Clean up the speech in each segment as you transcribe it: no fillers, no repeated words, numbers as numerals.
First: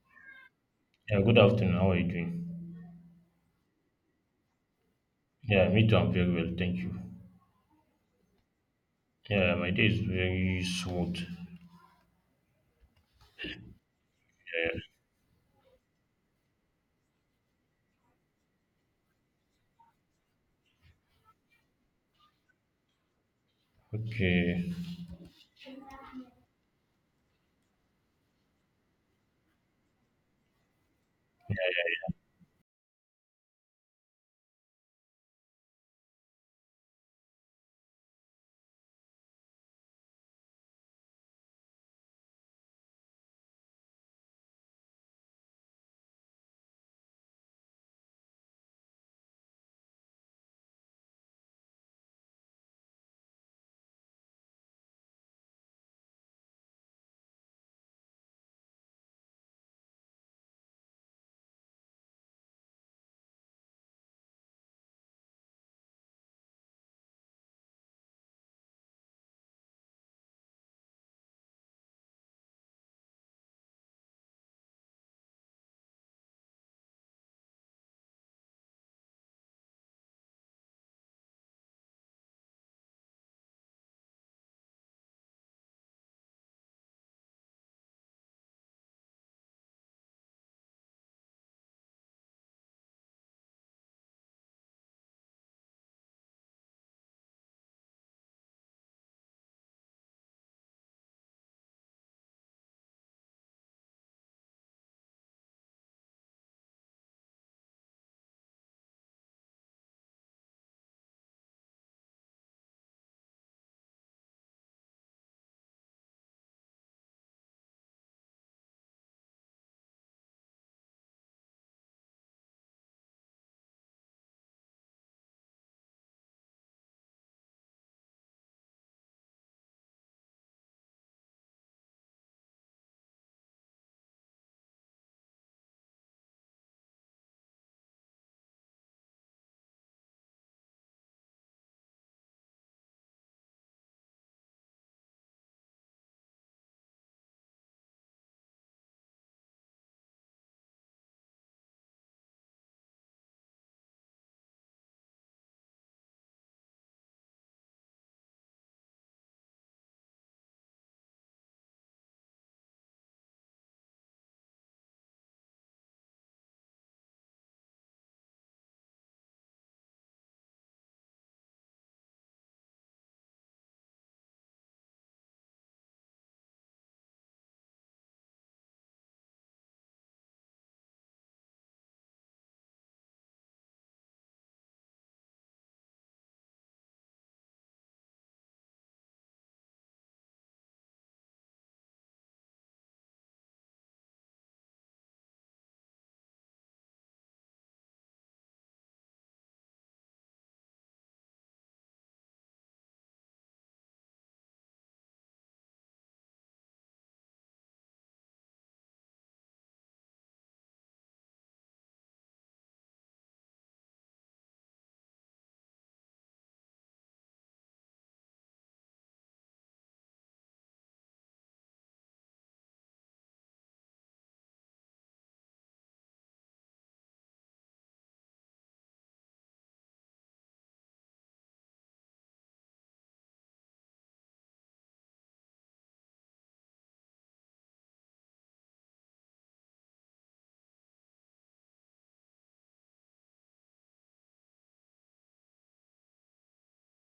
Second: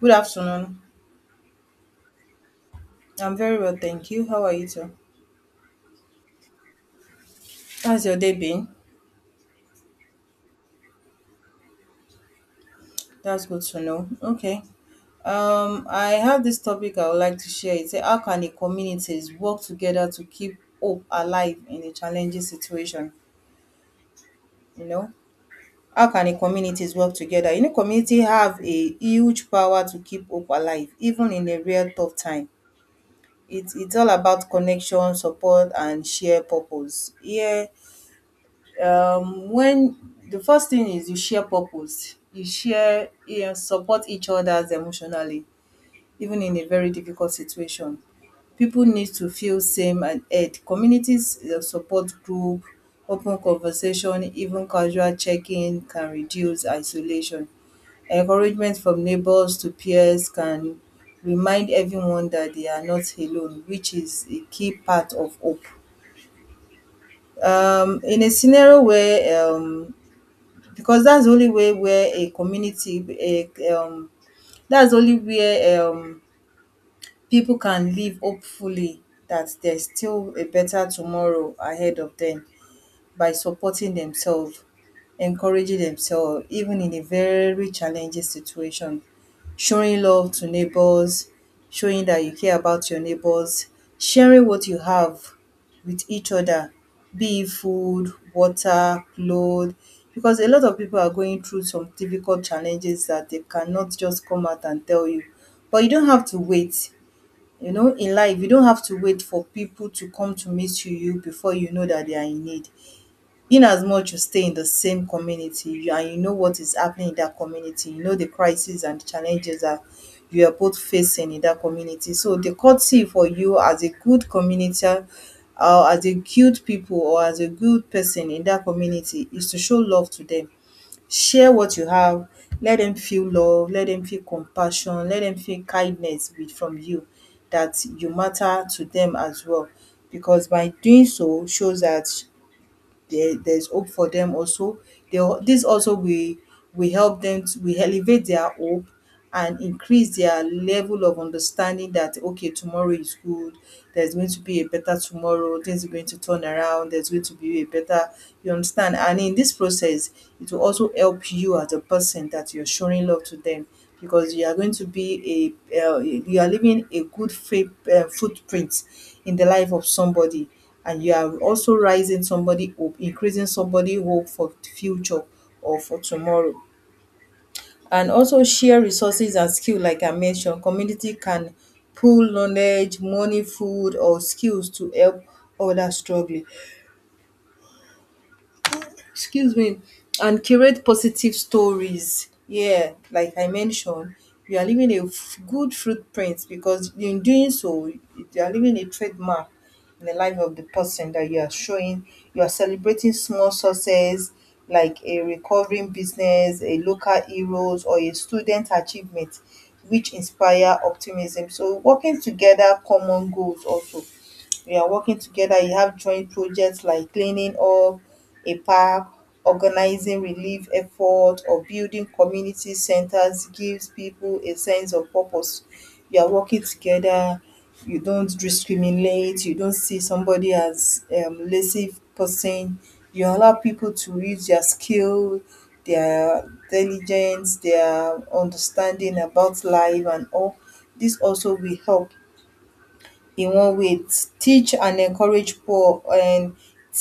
Good afternoon. Yeah, good afternoon. How are you doing? I'm very well, thank you. How are you, sir? Yeah, me too. I'm very well. Thank you. How's your day been? Yeah, my day is very smooth. That's good to know. Okay. Yeah. I have this topic I would like to share. It's how can the communities work together to keep hope alive in a challenging situation? Okay. You know, how can the communities work together? You know, community have a huge power to keep hope alive, even in a real tough time. It's all about connection, support, and shared purpose. Here, when the first thing is you share purpose, you share, you support each others emotionally, even in a very difficult situation, people need to feel same and aid communities, support group, open conversation, even casual checking can reduce isolation. Encouragement from neighbors to peers can remind everyone that they are not alone, which is a key part of hope. In a scenario where Because that's the only way where a community, a that's the only where people can live hopefully, that there's still a better tomorrow ahead of them, by supporting themselves, encouraging themselves, even in a very challenging situation, showing love to neighbors, showing that you care about your neighbors, sharing what you have with each other, be it food, water, clothes, because a lot of people are going through some difficult challenges that they cannot just come out and tell you. But you don't have to wait. You know, in life, you don't have to wait for people to come to meet you before you know that they are in need. In as much you stay in the same community you, and you know what is happening in that community, you know the crisis and the challenges that you are both facing in that community. So the courtesy for you as a good community, as a good people or as a good person in that community, is to show love to them. Share what you have. Let them feel love. Let them feel compassion. Let them feel kindness with, from you, that you matter to them as well. Because by doing so shows that there's hope for them also. This also will help them to, will elevate their hope and increase their level of understanding that okay, tomorrow is good, there's going to be a better tomorrow, things are going to turn around, there's going to be a better, you understand. And in this process, it will also help you as a person that you're showing love to them, because you are going to be a you are leaving a good faith footprint in the life of somebody, and you are also rising somebody up, increasing somebody hope for the future or for tomorrow. And also share resources and skill, like I mentioned. Community can pool knowledge, money, food or skills to help others struggling. Excuse me. And curate positive stories, yeah, like I mentioned, you are leaving a good footprint, because in doing so you are leaving a trademark in the life of the person that you are showing. You are celebrating small success, like a recovering business, a local heroes or a student achievement, which inspire optimism. So working together common goals also, we are working together, you have joint projects like cleaning up a park, organizing relief effort or building community centers, gives people a sense of purpose. You are working together, you don't discriminate, you don't see somebody as lazy person. You allow people to use their skill, their diligence, their understanding about life and all. This also will help Iwọn weight teach and encourage poor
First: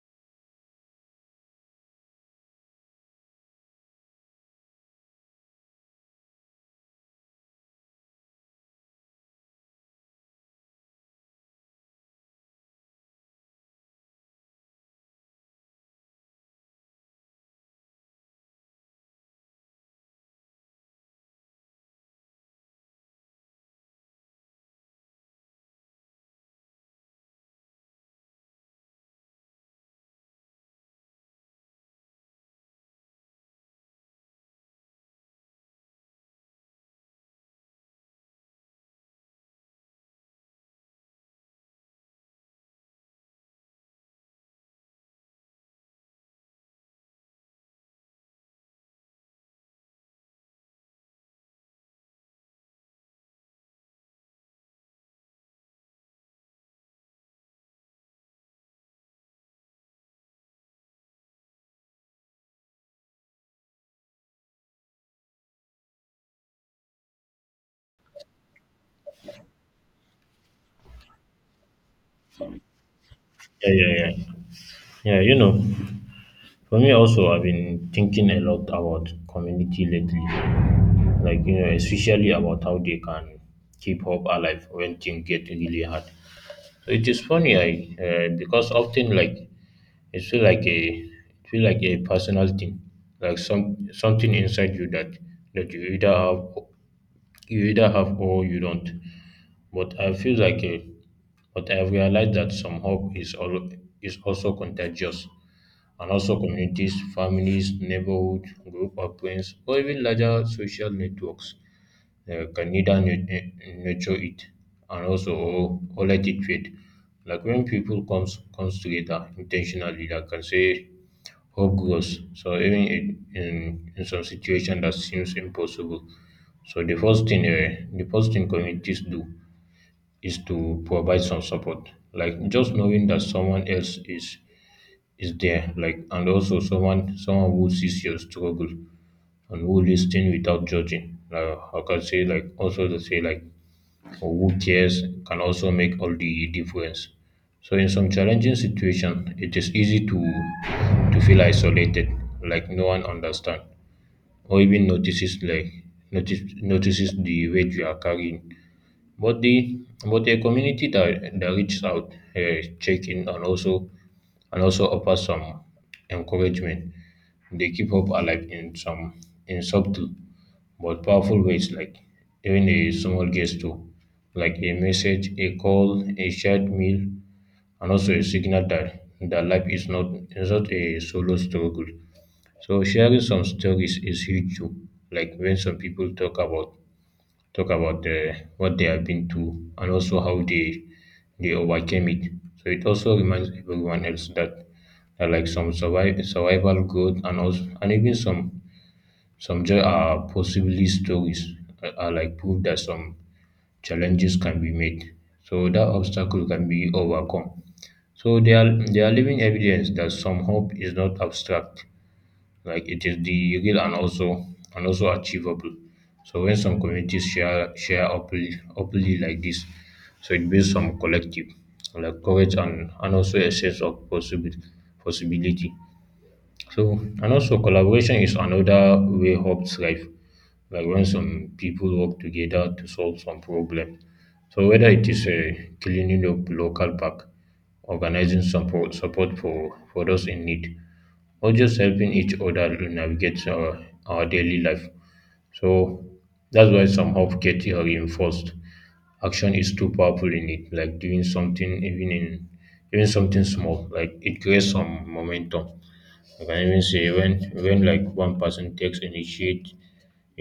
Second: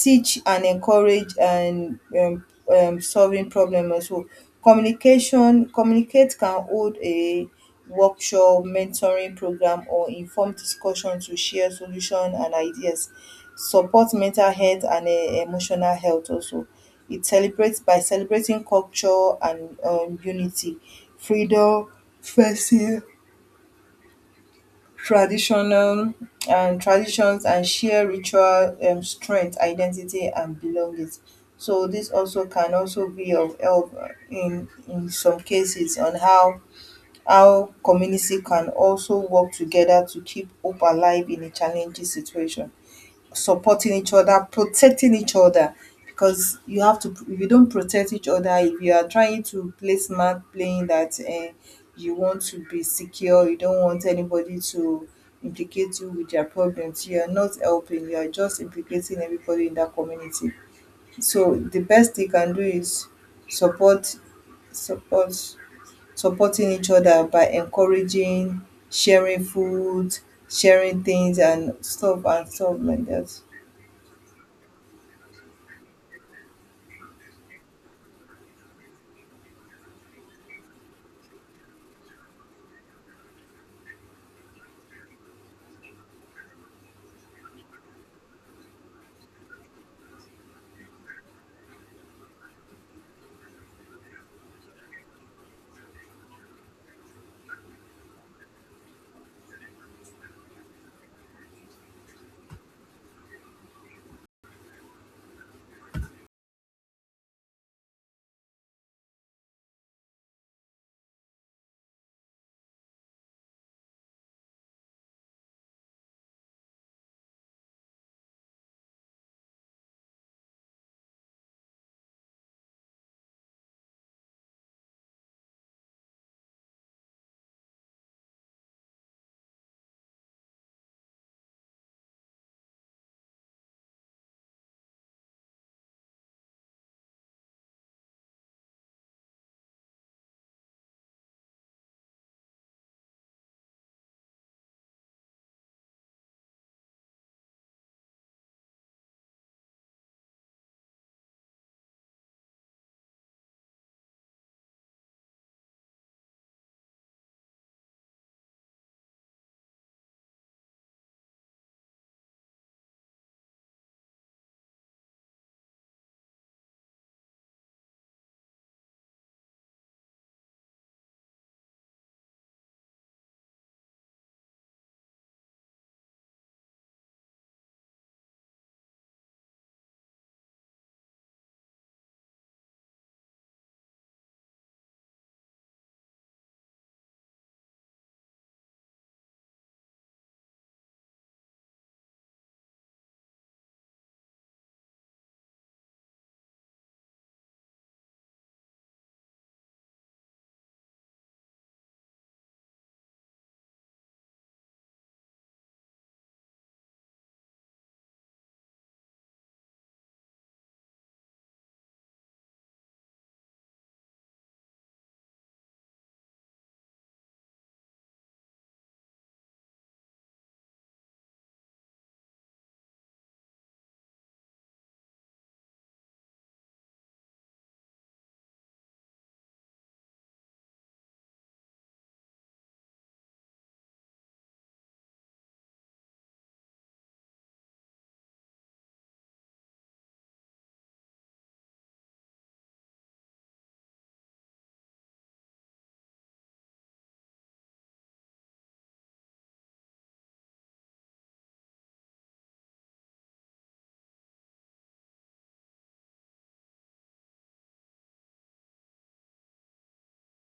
teach and encourage and solving problem also. Communication communicate can hold a workshop, mentoring program or informed discussion to share solution and ideas. Support mental health and emotional health also. It celebrates by celebrating culture and unity, freedom, festive, traditional and traditions, and share ritual strength identity and belonging. So this also can also be of help in some cases on how community can also work together to keep hope alive in a challenging situation, supporting each other, protecting each other. Because you have to, if you don't protect each other, if you are trying to play smart, playing that you want to be secure, you don't want anybody to implicate you with their problems, you are not helping, you are just implicating everybody in that community. So the best they can do is support, support, supporting each other by encouraging, sharing food, sharing things and stuff like that. Yeah, yeah, yeah. Yeah, you know, for me also, I've been thinking a lot about community lately. Like, you know, especially about how they can keep hope alive when things get really hard. So it is funny, I because often like it feel like a personal thing, like something inside you that you either have. You either have or you don't. But I feel like but I've realized that some hope is is also contagious. And also communities, families, neighborhood, group of friends, or even larger social networks can either nurture it and also or let it fade. Like when people comes together intentionally, like I say, hope grows. So even in some situation that seems impossible. So the first thing communities do is to provide some support. Like just knowing that someone else is there, like and also someone who sees your struggle and who listens without judging. Like I can say like also to say like or who cares can also make all the difference. So in some challenging situations, it is easy to feel isolated, like no one understands or even notices the weight you are carrying. But the but a community that reaches out, check in, and also offers some encouragement, they keep hope alive in some in subtle but powerful ways, like even a small gesture, like a message, a call, a shared meal, and also a signal that life is not a solo struggle. So sharing some stories is huge too, like when some people talk about what they have been through and also how they overcame it. So it also reminds everyone else that like survival growth and also and even some joy are possibly stories, are like proof that some challenges can be made. So that obstacle can be overcome. So they are living evidence that some hope is not abstract, like it is the real and also achievable. So when some communities share openly like this, so it builds some collective like courage and also a sense of possible possibility. So and also collaboration is another way hope thrive. Like when some people work together to solve some problem. So whether it is a cleaning up local park, organizing support for those in need, or just helping each other to our daily life. So that's why some hope get reinforced. Action is too powerful in it, like doing something even something small, like it creates some momentum. I can even say when like one person takes initiate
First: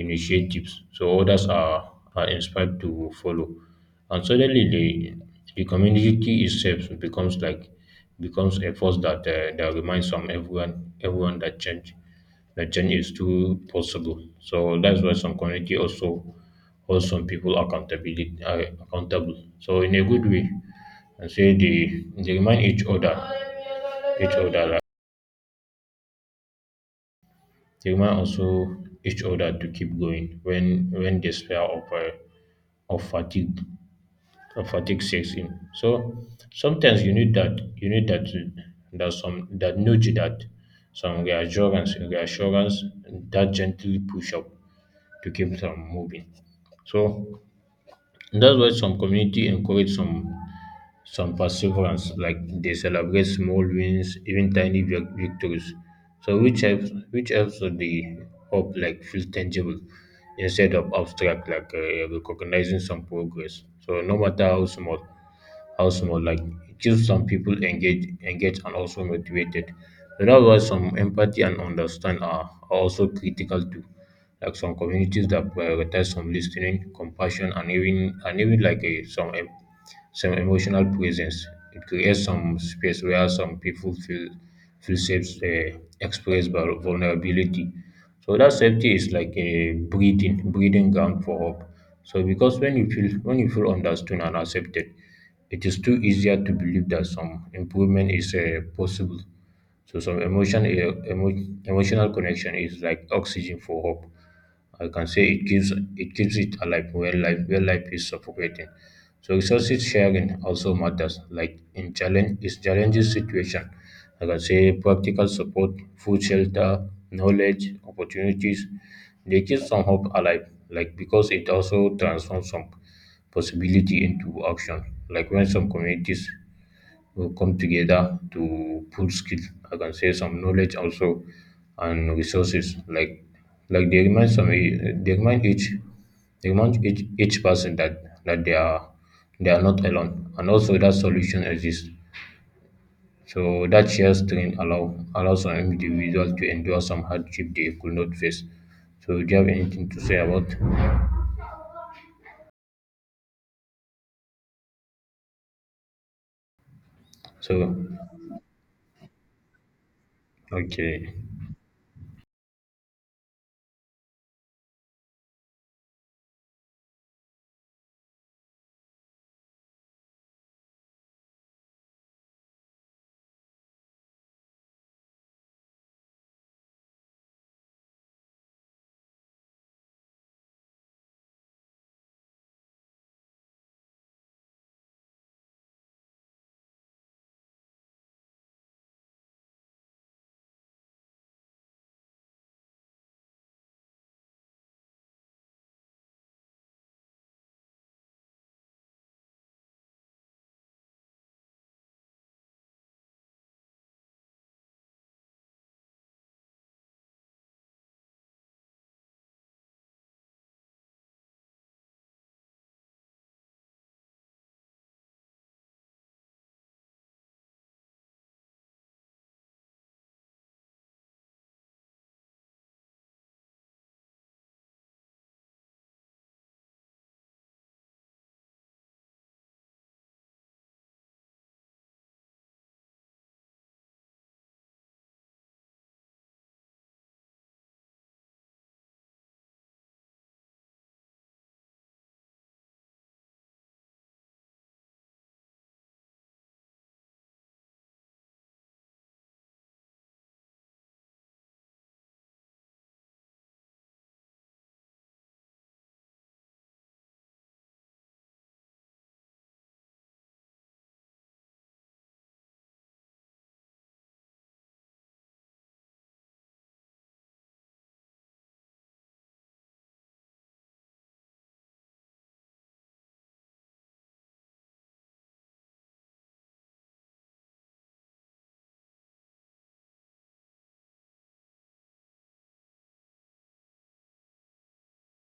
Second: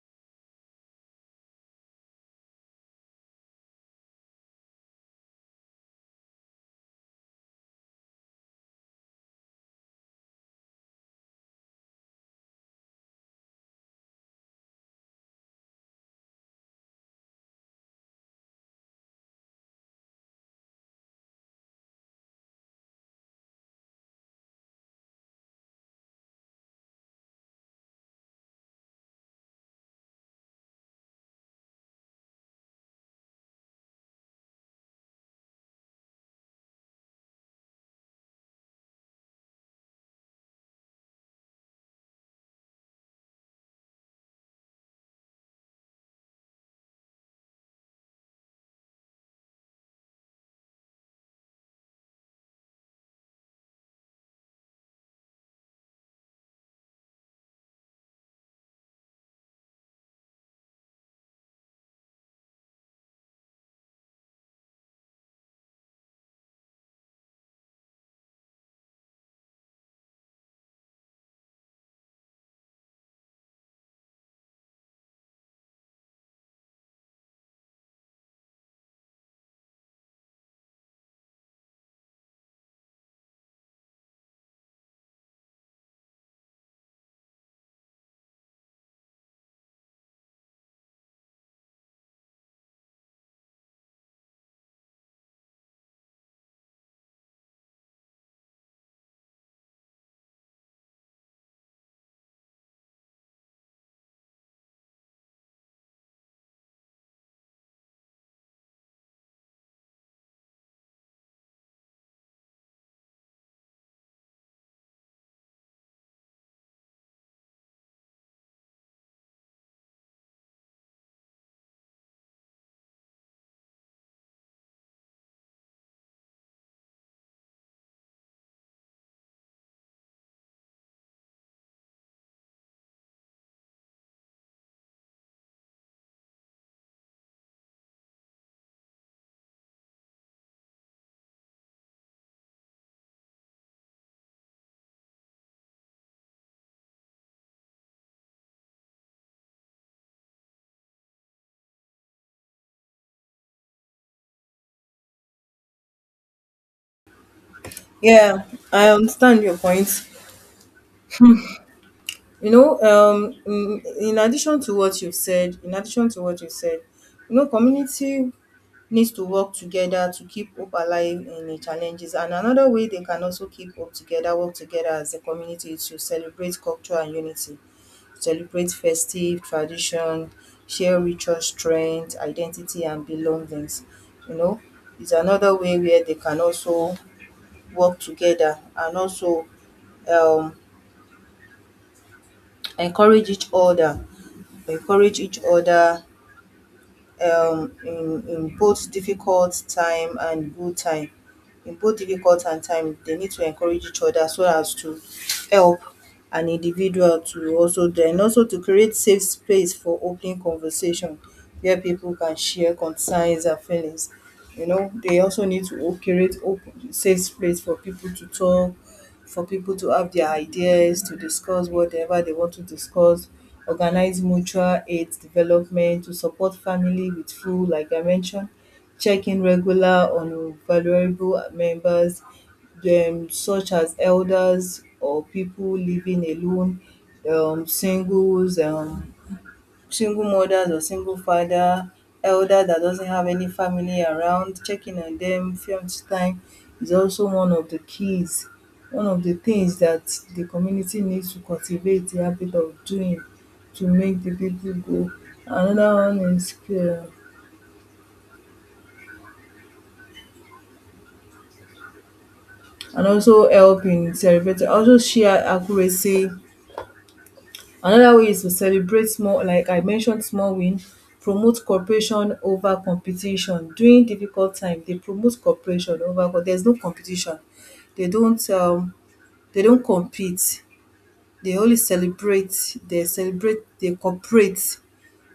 initiatives so others are inspired to follow. And suddenly the community itself becomes a force that reminds some everyone everyone that change is too possible. So that's why some community also hold some people accountability accountable. So in a good way, and say they remind each other, like they remind also each other to keep going when despair of fatigue sets in. So sometimes you need that that some, that nudge, that some reassurance reassurance that gently push up to keep them moving. So that's why some community encourage some perseverance, like they celebrate small wins, even victories. So which helps with the hope like feel tangible instead of abstract, like recognizing some progress. So no matter how small, like it keeps some people engaged and also motivated. So that's why some empathy and understand are also critical too. Like some communities that prioritize some listening, compassion, and some emotional presence. It creates some space where some people feel safe, express vulnerability. So that safety is like a breeding ground for hope. So because when you feel understood and accepted, it is too easier to believe that some improvement is possible. So emotional connection is like oxygen for hope. I can say it gives, it keeps it alive when life is suffocating. So resources sharing also matters. Like in challenge is challenges situation. Like I say, practical support, food, shelter, knowledge, opportunities. They keep some hope alive. Like because it also transforms some possibility into action. Like when some communities will come together to pull skill, I can say some knowledge also and resources like they remind some they remind each each person that they are not alone and also that solution exists, so that shared strength allows an individual to endure some hardship they could not face. So do you have anything to say about? So Yeah, I understand your point. okay. You know, in addition to what you've said, in addition to what you said, you know, community needs to work together to keep hope alive in the challenges. And another way they can also keep hope together, work together as a community, is to celebrate culture and unity, celebrate festive tradition, share ritual strength, identity and belongings. You know, is another way where they can also work together and also um encourage each other, encourage each other in both difficult time and good time. In both difficult and time they need to encourage each other so as to help an individual, to also then also to create safe space for open conversation where people can share concerns and feelings. You know, they also need to create open safe space for people to talk, for people to have their ideas, to discuss whatever they want to discuss, organize mutual aid development, to support family with food, like I mentioned, check in regular on vulnerable members, such as elders or people living alone, singles, single mothers or single father, elder that doesn't have any family around, checking on them few times time is also one of the keys, one of the things that the community needs to cultivate the habit of doing to make the people go. Another one is and also help in celebrating, also share accuracy. Another way is to celebrate small, like I mentioned, small win, promote cooperation over competition. During difficult time they promote cooperation over, but there's no competition. They don't they don't compete, they only celebrate, they cooperate.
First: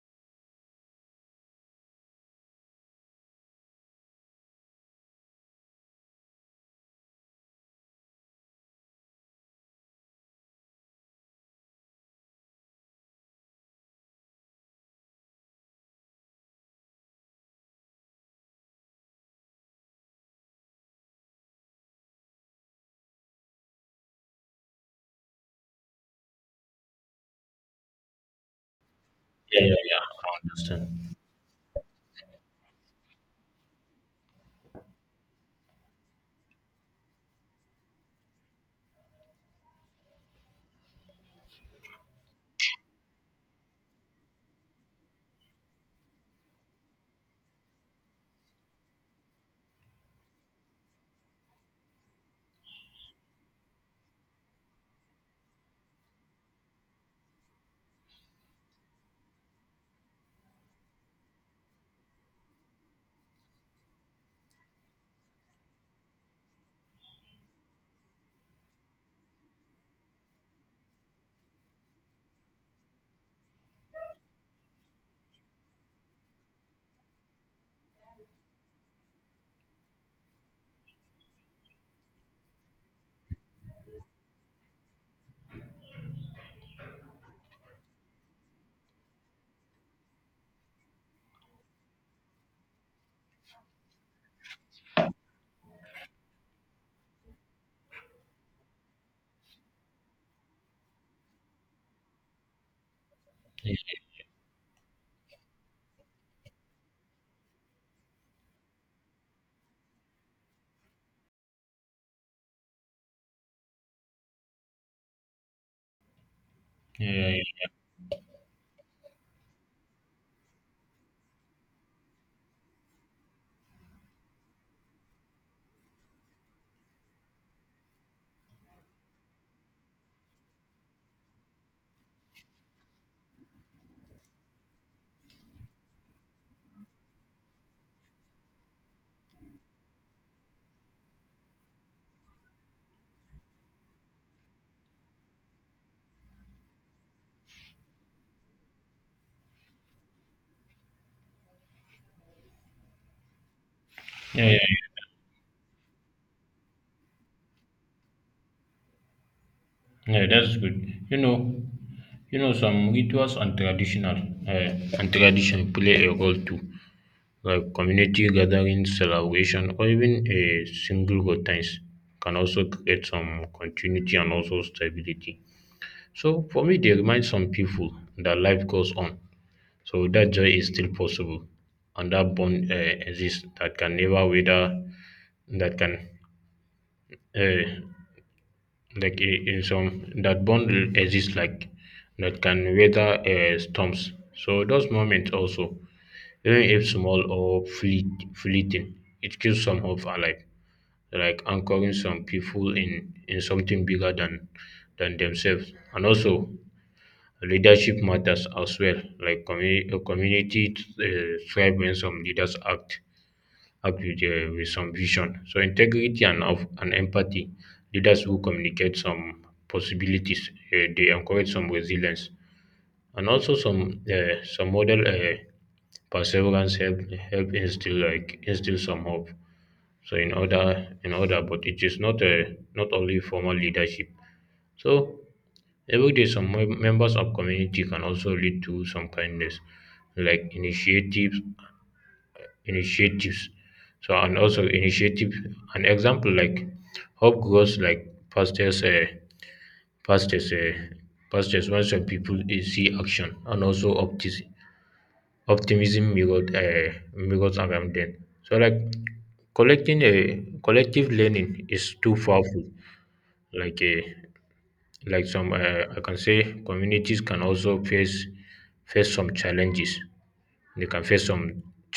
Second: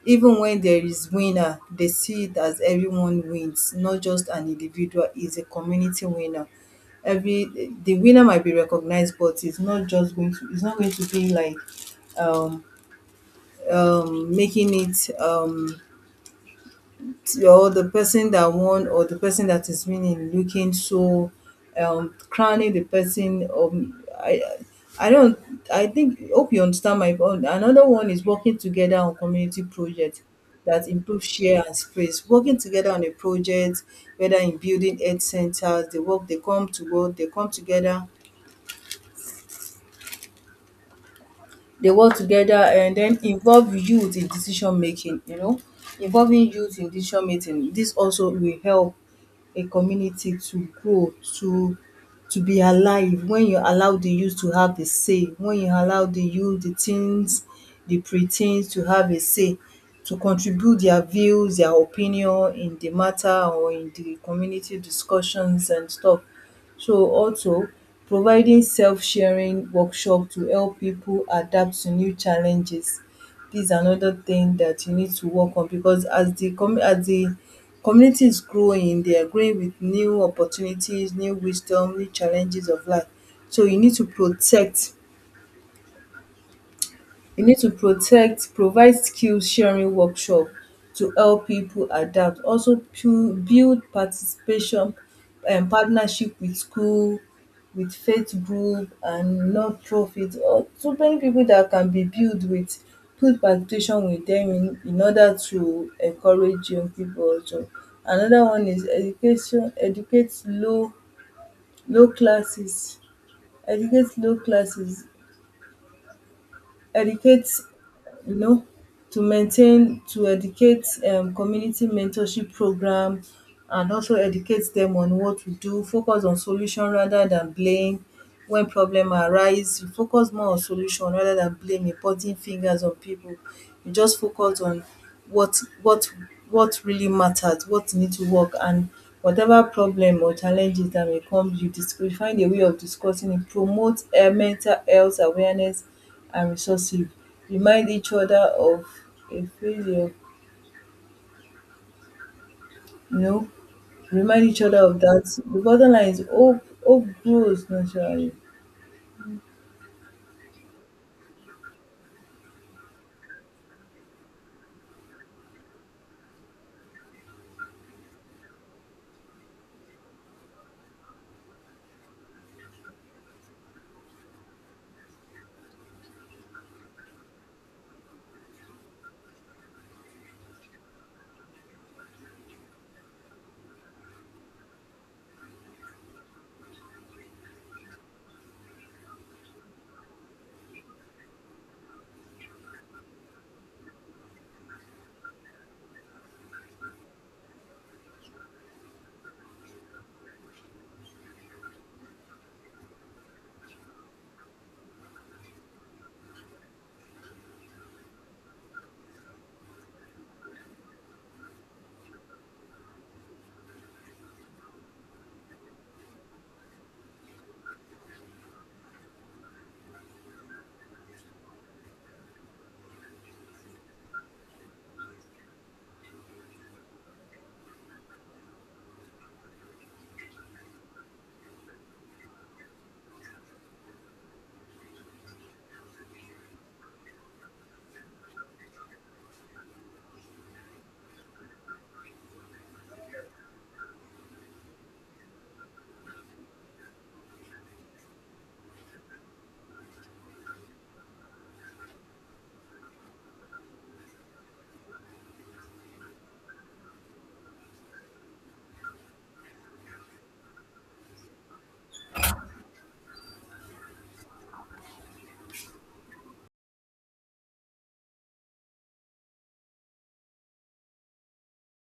Even when there is winner, they see it as everyone wins, not just an individual, is a community winner. Every the winner might be recognized, but it's not just going to, it's not going to be like um making it, or the person that won or the person that is winning looking so crowning the person, I don't. I think hope you understand my point. Another one is working together on Yeah, community yeah, projects yeah. that Understand. improve share and space. Working together on a project, whether in building health centers, they work, they come to work, they come together, they work together, and then involve youth in decision making. You know, involving youth in decision making, this also will help a community to grow, to to be alive. When you allow the youth to have a say, when you allow the youth, the teens, the pre-teens to have a say, to contribute their views, their opinion in the matter or in the community discussions and stuff. So also providing self-sharing workshop to help people adapt to new challenges, dis another thing that you need to work on, because as the community is growing, they are growing with new opportunities, new wisdom, new challenges of life. So you need to protect, you need to protect, provide skill sharing workshop to help people adapt. Also build participation and partnership with school, with faith group and non-profit, or so many people that can be built with, good participation with them, in order to encourage young people. Also. Another one is education, educate low low classes. Educate low classes. Yeah, yeah, Educate. yeah. You know, to maintain, to educate community mentorship program and also educate them on what to do, focus on solution rather than blame. When problem arise, you focus more on solution rather than blame and pointing fingers on people. You just focus on what what what really matters, what need to work, and whatever problem or challenges that may come, you you find a way of discussing it, promote mental health awareness and resoursive. Remind each other of a failure, you know, remind Yeah, each yeah. other of that. The bottom line is hope, hope grows naturally. Yeah, that's good. You know, you know, some rituals and tradition play a role too, like community gatherings, celebration, or even a single go times can also create some continuity and also stability. So for me, they remind some people that life goes on, so that joy is still possible, and that bond exists that can never wither, that can uh, like I- in some that bond exists like that can weather storms. So those moments also, even if small or fleeting, it keeps some hope alive, like anchoring some people in something bigger than themselves. And also leadership matters as well, like a community thrive when some leaders act with some vision. So integrity and empathy, leaders who communicate some possibilities, they encourage some resilience, and also some model perseverance help instill some hope. So but it is not only formal leadership. So every day, some members of community can also lead to some kindness, like initiatives. So and also initiative, an example like hope grows like fastest uh, fastest when some people see action and also optimism mirrored mirrors around them. So like collecting a collective learning is too powerful. Like a like some I can say communities can also face some they can face some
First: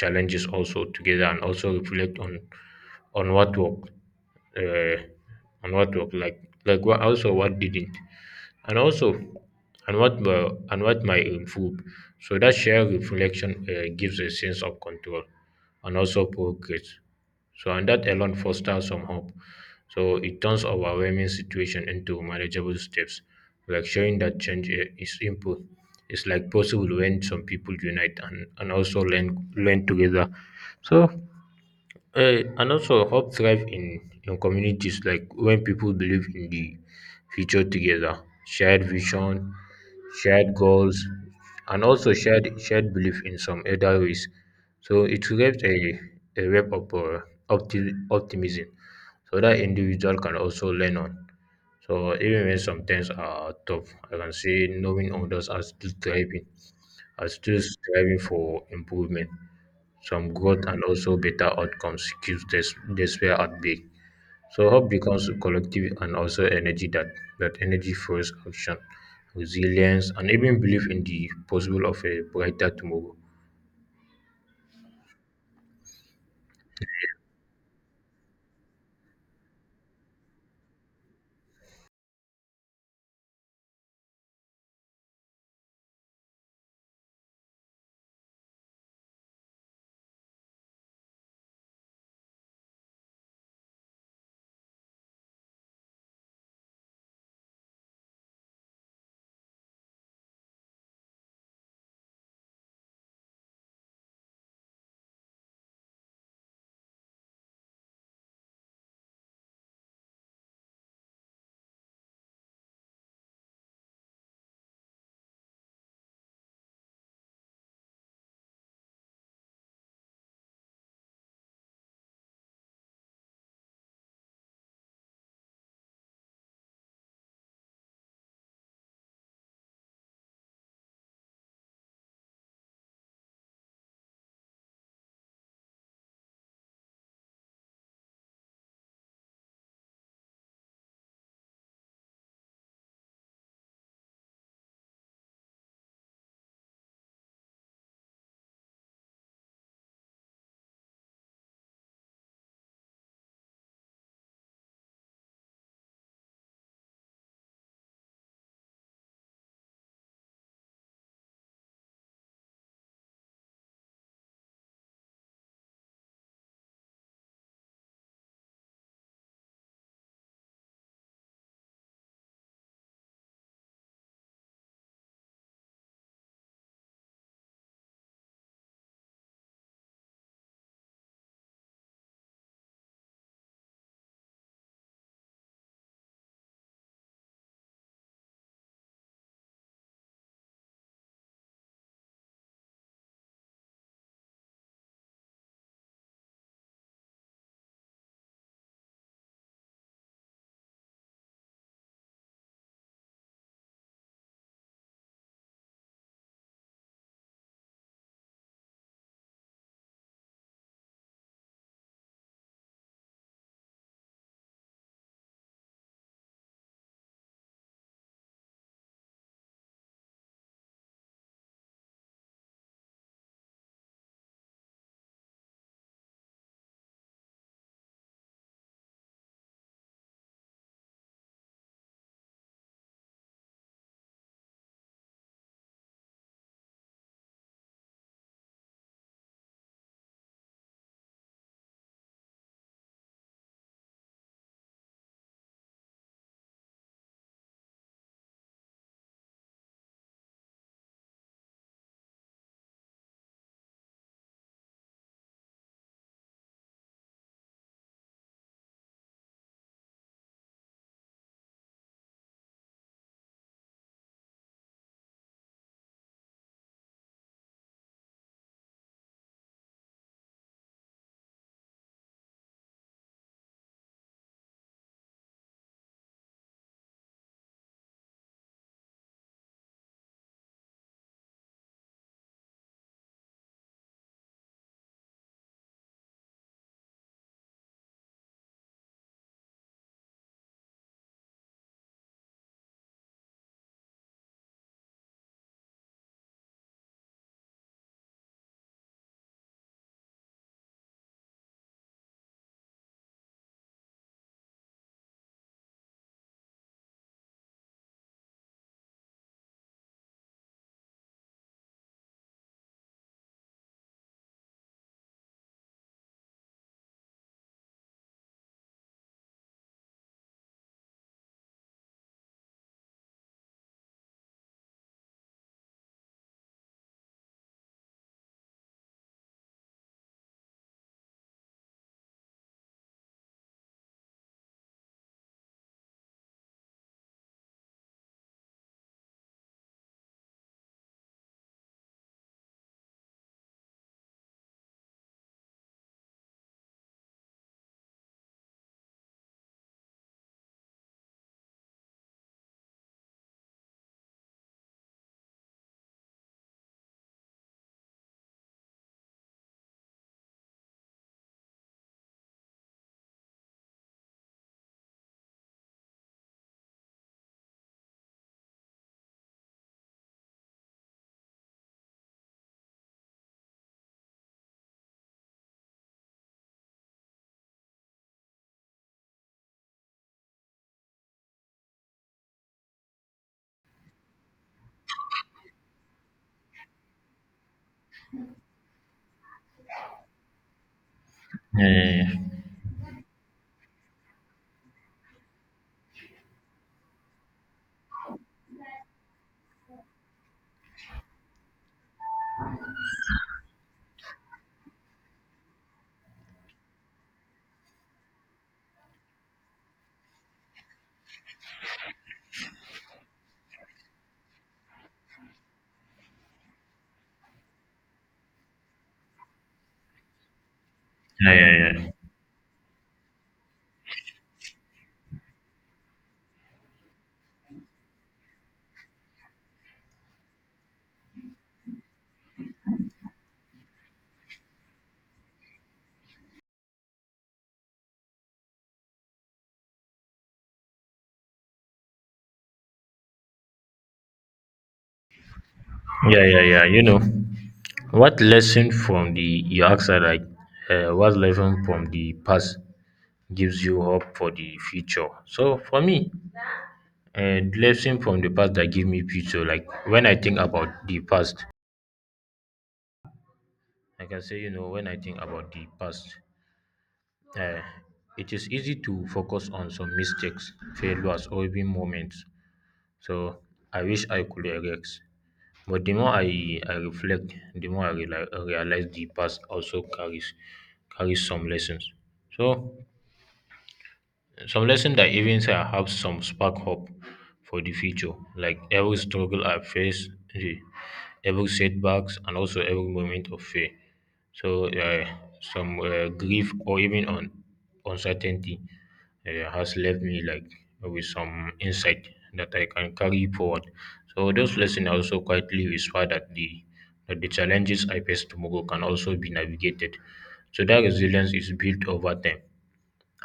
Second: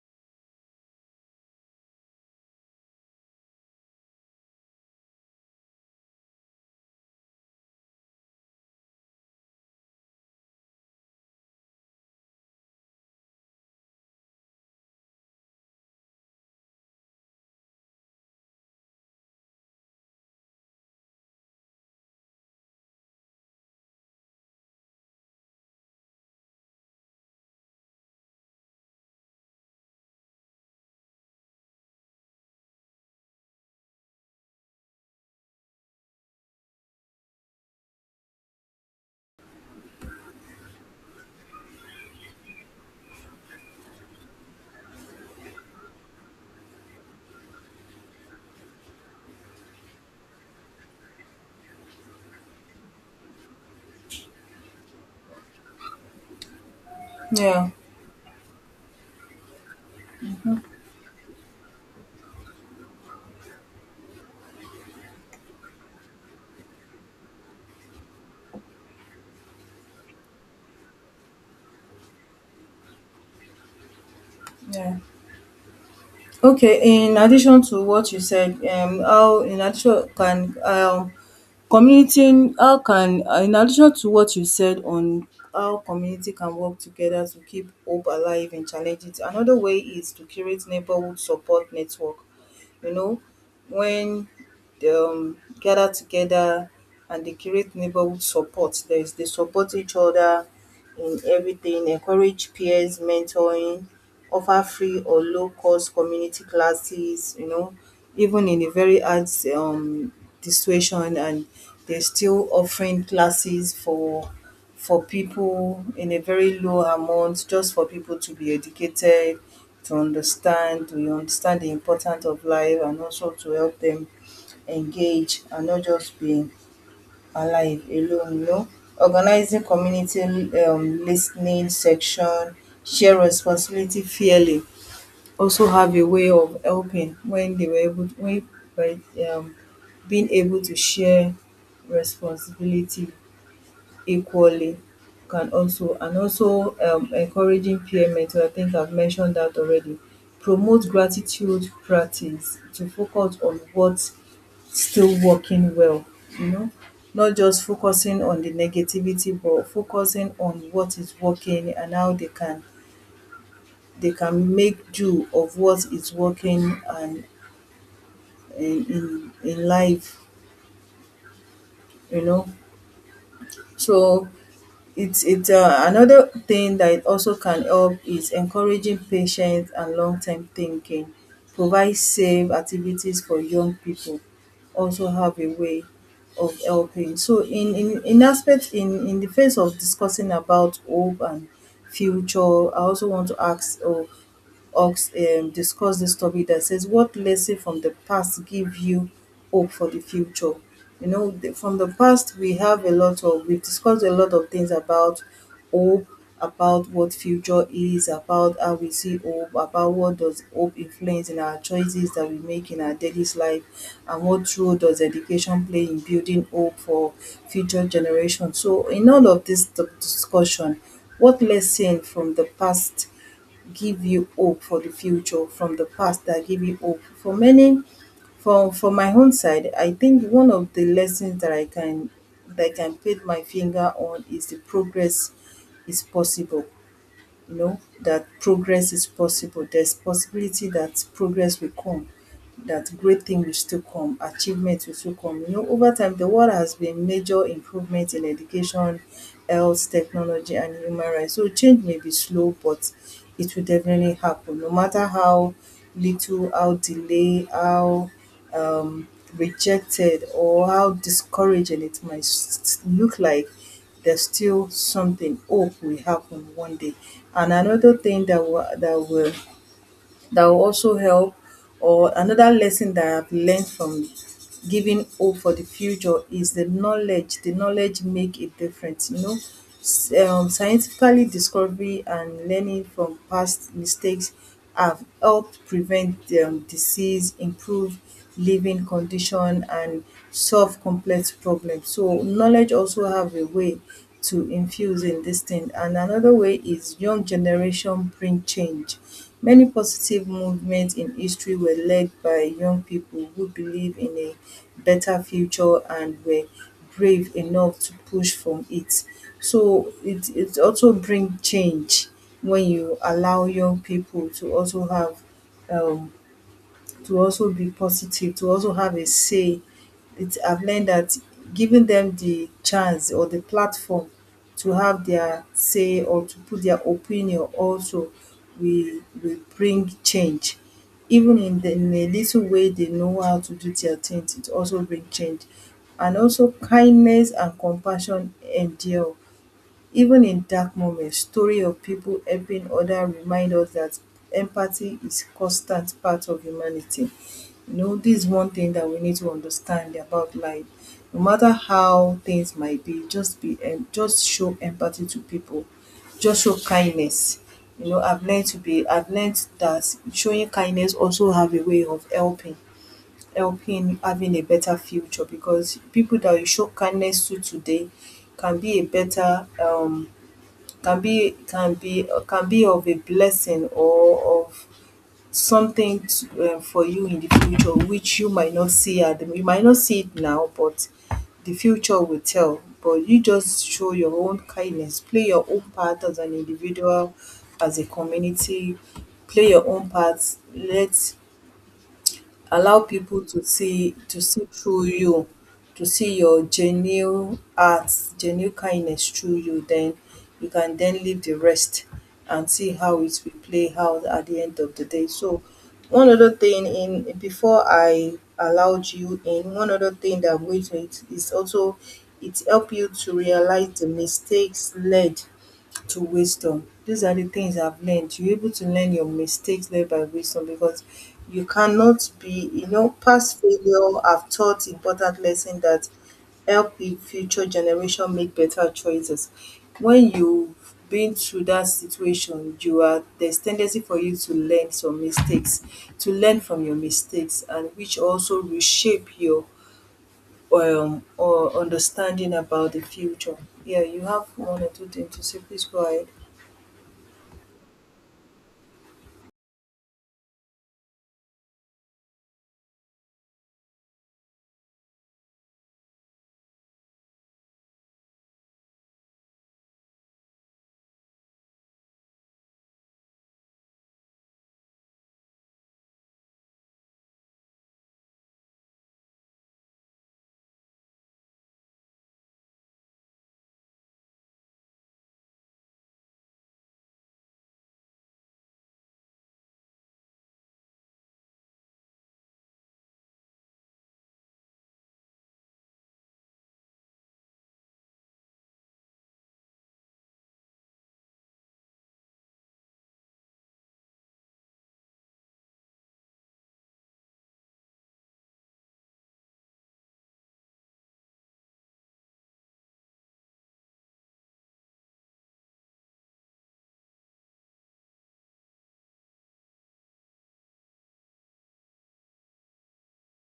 challenges also together and also reflect on what worked, uh, what also what didn't, and also and what my and what might improve. So that shared reflection, gives a sense of control and also progress. So and that alone fosters some hope. So it turns overwhelming situation into manageable steps, like showing that change is improve it's like possible when some people and also learn together. So And also hope thrive in communities, like when people believe in the future together, shared vision, shared goals, and also shared belief in some other ways. So it creates a web of optimism, so that individual can also learn on. So even when some things are tough, I can say knowing others are still thriving, are still Yeah. striving for improvement. Some growth and also better outcomes keeps despair at bay. So hope becomes collective and also energy, that that energy fuels action, resilience, and even belief in the possible of a brighter tomorrow. Yeah. Okay, in addition to what you said, how in addition can community, how can in addition to what you said on how community can work together to keep hope alive in challenges, another way is to create neighborhood support network. You know, when they gather together and they create neighborhood support, there is they support each other in everything, encourage peers, mentoring, offer free or low cost community classes, you know, even in a very hard um situation and they're still offering classes for people in a very low amount just for people to be educated to understand the importance of life and also to help them engage and not just be alive alone, you know, organizing community listening section, share responsibility fairly, also have a way of helping when they were able, when by um being able to share responsibility equally can also. And also encouraging peer mentor, I think I've mentioned that already. Promote gratitude practice to focus on what still working well, you know, not just focusing on the negativity but focusing on what is working and how they can make do of what is working and in life, you know. So it's another thing that it also can help is encouraging patience and long term thinking, provide safe activities for young people, also have a way of helping. So in aspect in the face of discussing about hope and future, I also want to ask, oh, Hawkes, discussed this topic that says, what lesson from the past give you hope for the future? You know, from the past, we have a lot of, we've discussed a lot of things about hope, about what future is, about how we see hope, about what does hope influence in our choices that we make in our daily life, and what role does education play in building hope for future generations. So, in all of this discussion, what lesson from the past give you hope for the future, from the past that give you hope for many, for my own side, I think one of the lessons that I can that I can put my finger on is the progress is possible. You know that progress is possible. There's possibility that progress will come, that great thing will still come, achievement will still come. You know, over time, the world has been major improvement in education, health, technology, and human rights. So change may be slow, but it will definitely happen. No matter how little, how delay, how um, rejected, or how discouraging it might look like, there's still something hope will happen one day. And another thing that will that will also help. Or another lesson that I've learned from giving hope for the future is the knowledge. The knowledge make a difference, you know. Scientifically discovery and learning from past mistakes have helped prevent disease, improve living condition, and solve complex problems. So knowledge also have a way to infuse in this thing. And another way is young generation bring change, many positive movements in history were led by young people who believe in a better future and were brave enough to push from it. So it also bring change when you allow young people to also have um to also be positive, to also have a say. It, I've learned that giving them the chance or the platform to have their say or to put their opinion also will bring change. Even in, the, in a little way they know how to do their things, it also bring change. And also kindness and compassion endure even in dark moments, story of people helping oda remind us that empathy is constant part of humanity. You know, this is one thing that we need to understand about life. No matter how things might be, just be just show empathy to people, just show kindness. You know, I've learned that showing kindness also have a way of helping, helping having a better future, because people that you show kindness to today can be a better can be can be of a blessing or of something to, for you in the future, which you might not see it now, but the future will tell. But you just show your own kindness, play your own part as an individual, as a community, play your own part, let Yeah, yeah, yeah. allow people to see, to see through you, to see your genuine heart, genuine kindness through you. Then, you can then leave the rest and see how it will play out at the end of the day. So one other thing, in before I allowed you in one other thing that I'm going to, it is also it help you to realise the mistakes led to wisdom. These are the things I've learned. You're able to learn your mistakes led by wisdom, because Yeah, you yeah, yeah. cannot be, you know, past failure have taught important lesson that help the future generation make better choices. When you've been through that situation, you are, there's tendency for you to learn some mistakes, to learn from your mistakes, and which also reshape your or understanding about the future. Yeah, you have one or two things to say. Please go ahead. Yeah, yeah, yeah. You know, what lesson from the you asked that like, what lesson from the past gives you hope for the future? So for me, the lesson from the past that give me future. Like when I think about the past, I can say you know when I think about the past, uh, it is easy to focus on some mistakes, failures, or even moments. So I wish I could relax. But the more I reflect, the more I realize the past also carries some lessons. So some lessons that even say I have some spark hope for the future, like every struggle I face, eh, every setbacks, and also every moment of fear. So some grief or even uncertainty has left me like with some insight that I can carry forward. So those lessons also quietly whisper that the challenges I face tomorrow can also be navigated. So that resilience is built over time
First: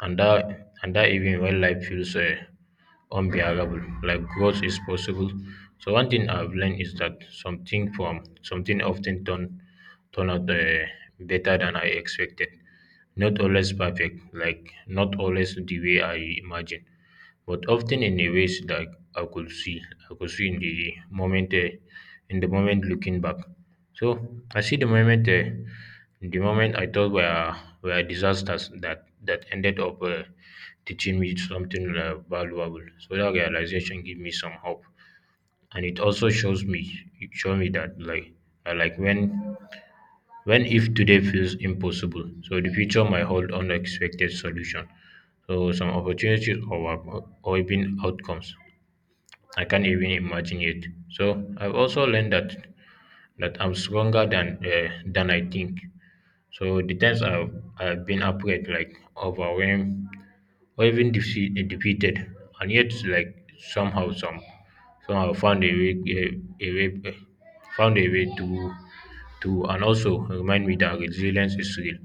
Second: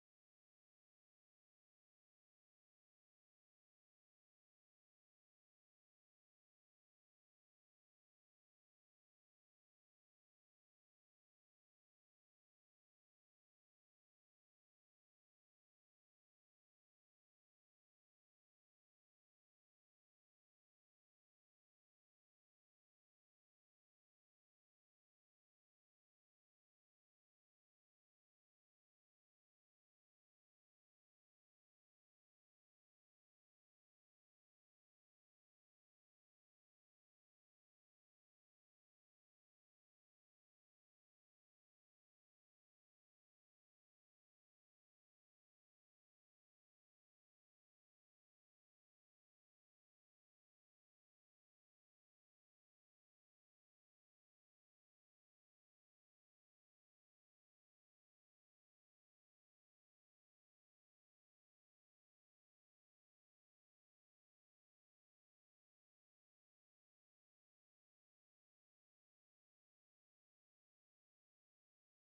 and that even when life feels unbearable, like growth is possible. So one thing I've learned is that something often turn out better than I expected, not always perfect, like not always the way I imagine, but often in a ways that I could I could see in the moment, looking back. So I see the moment I thought were disasters that that ended up teaching me something valuable. So that realization gave me some hope, and it also it showed me that like, uh, like when when if today feels impossible, so the future might hold unexpected solution, so some opportunities or even outcomes I can't even imagine yet. So I've also learned that I'm stronger than, than I think. So the times I've been afraid, like overwhelmed or even defeated, and yet like somehow some somehow found a way found a way to and also remind me that resilience is real.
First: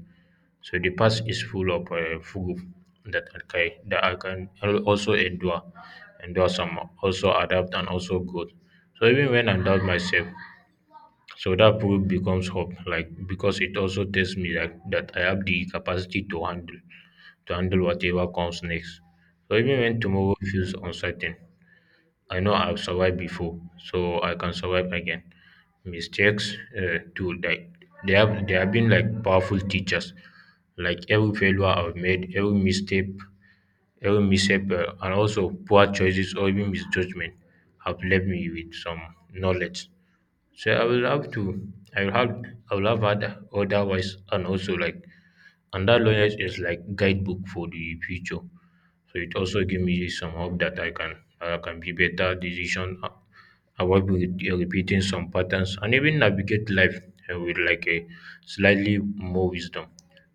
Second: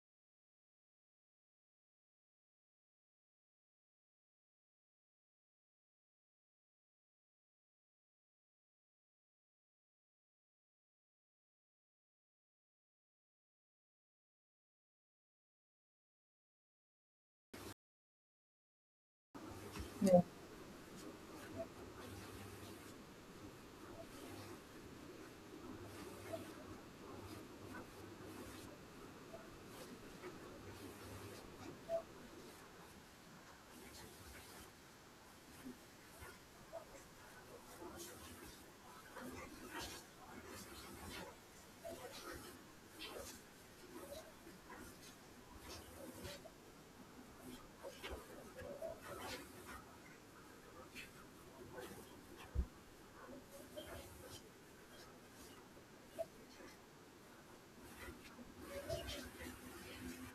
So the past is full of proof that I can also endure some, also adapt and also grow. So even when I doubt myself, so that proof becomes hope, like because it also tells me like that I have the capacity to handle whatever comes next. So even when Yeah. tomorrow feels uncertain, I know I've survived before, so I can survive again. Mistakes, too, like they have been like powerful teachers. Like every failure I've made, every every misstep, and also poor choices or even misjudgment have left me with some knowledge. So I will have to, I will have, I will have other, otherwise, and that knowledge is like guidebook for the future. So it also give me some hope I can be better decision, avoid repeating some patterns, and even navigate life with like a slightly more wisdom.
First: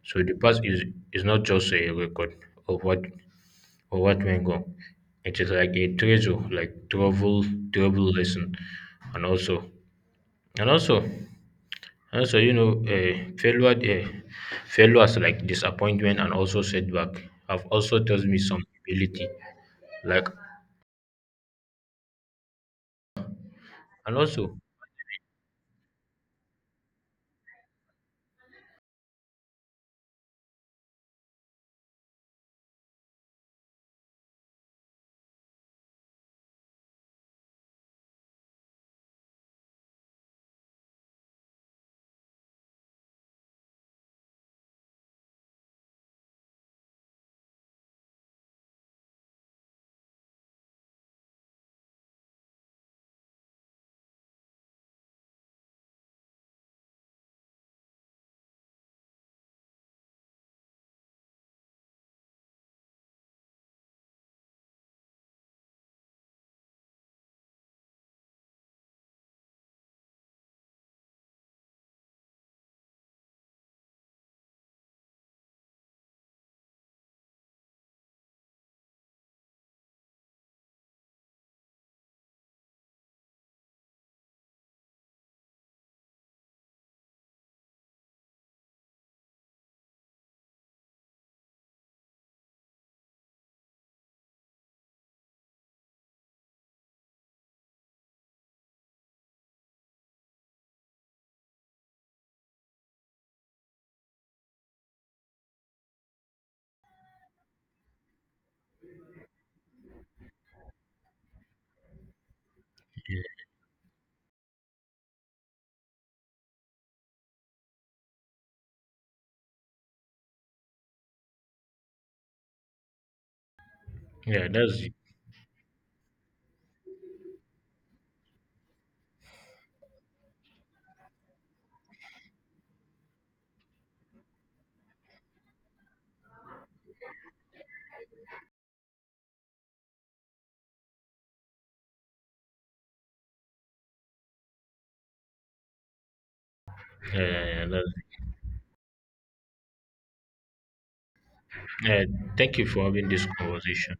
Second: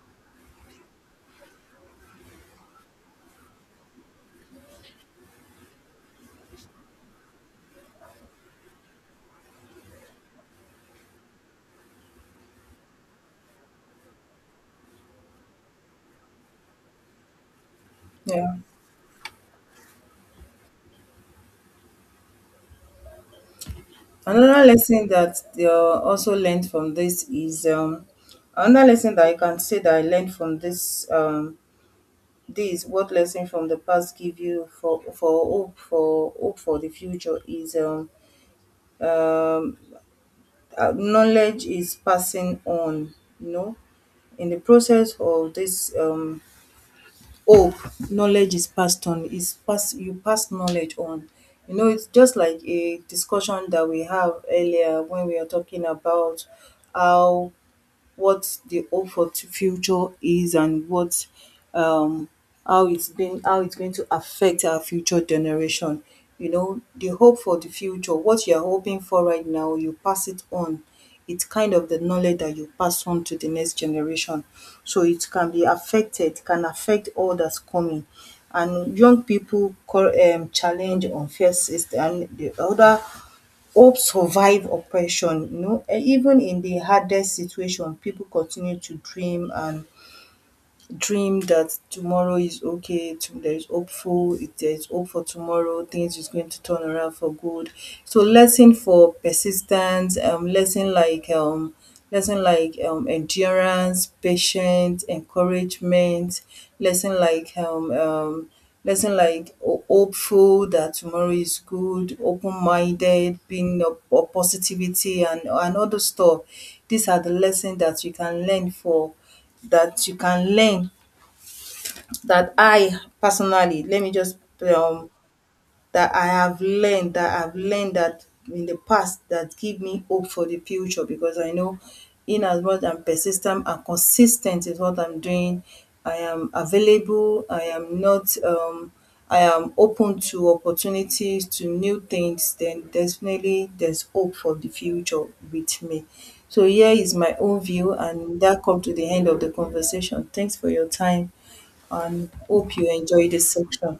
So the past is not just a record of what of what went wrong. It is like a treasure, like travel lesson, and and also, also, you know, uh, failures like disappointment and also setback have also taught me Yeah. some humility. Like, and also, Another lesson that they also learned from this is another lesson that I can say that I learned from this um, what lesson from the past give you for hope for hope for the future is um, knowledge is passing on. You know, in the process of this oh, knowledge is passed on, is pass, you pass knowledge on. You know, it's just like a discussion that we have earlier when we are talking about how, what the hope for future is, and what um how it's been, how it's going to affect our future generation. You know, the hope for the future, what you're hoping for right now, you pass it on. It's kind of the knowledge that you pass on to the next generation, so it can be affected, can affect others coming. And young people call challenge unfair system, and the other, hope survive oppression, you know, even in the hardest situation people continue to dream and dream that tomorrow is okay there is hopeful, if there is hope for tomorrow things is going to turn around for good. So lesson for persistence, um lesson like um lesson like endurance, patience, encouragement, lesson like um um lesson like hopeful that tomorrow is good, open minded, being of positivity and all those stuff. These are the lessons that you can learn for, that you can learn, that I personally, let me just yeah, that's it. um that I have learned, that I've learned that in the past, that give me hope for the future, because I know, in as much I'm persistent and consistent is what I'm doing. I am available. I am not I am open to opportunities, to new things, then definitely there's hope for the future with me. So here is my own Yeah, that's view, it. and that come to the end of the conversation. Thanks for your time Yeah, and thank you hope for you having this enjoy this conversation. section.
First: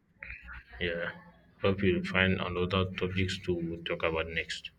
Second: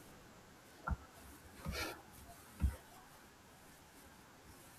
Yeah, hope you'll find another topics to talk about next.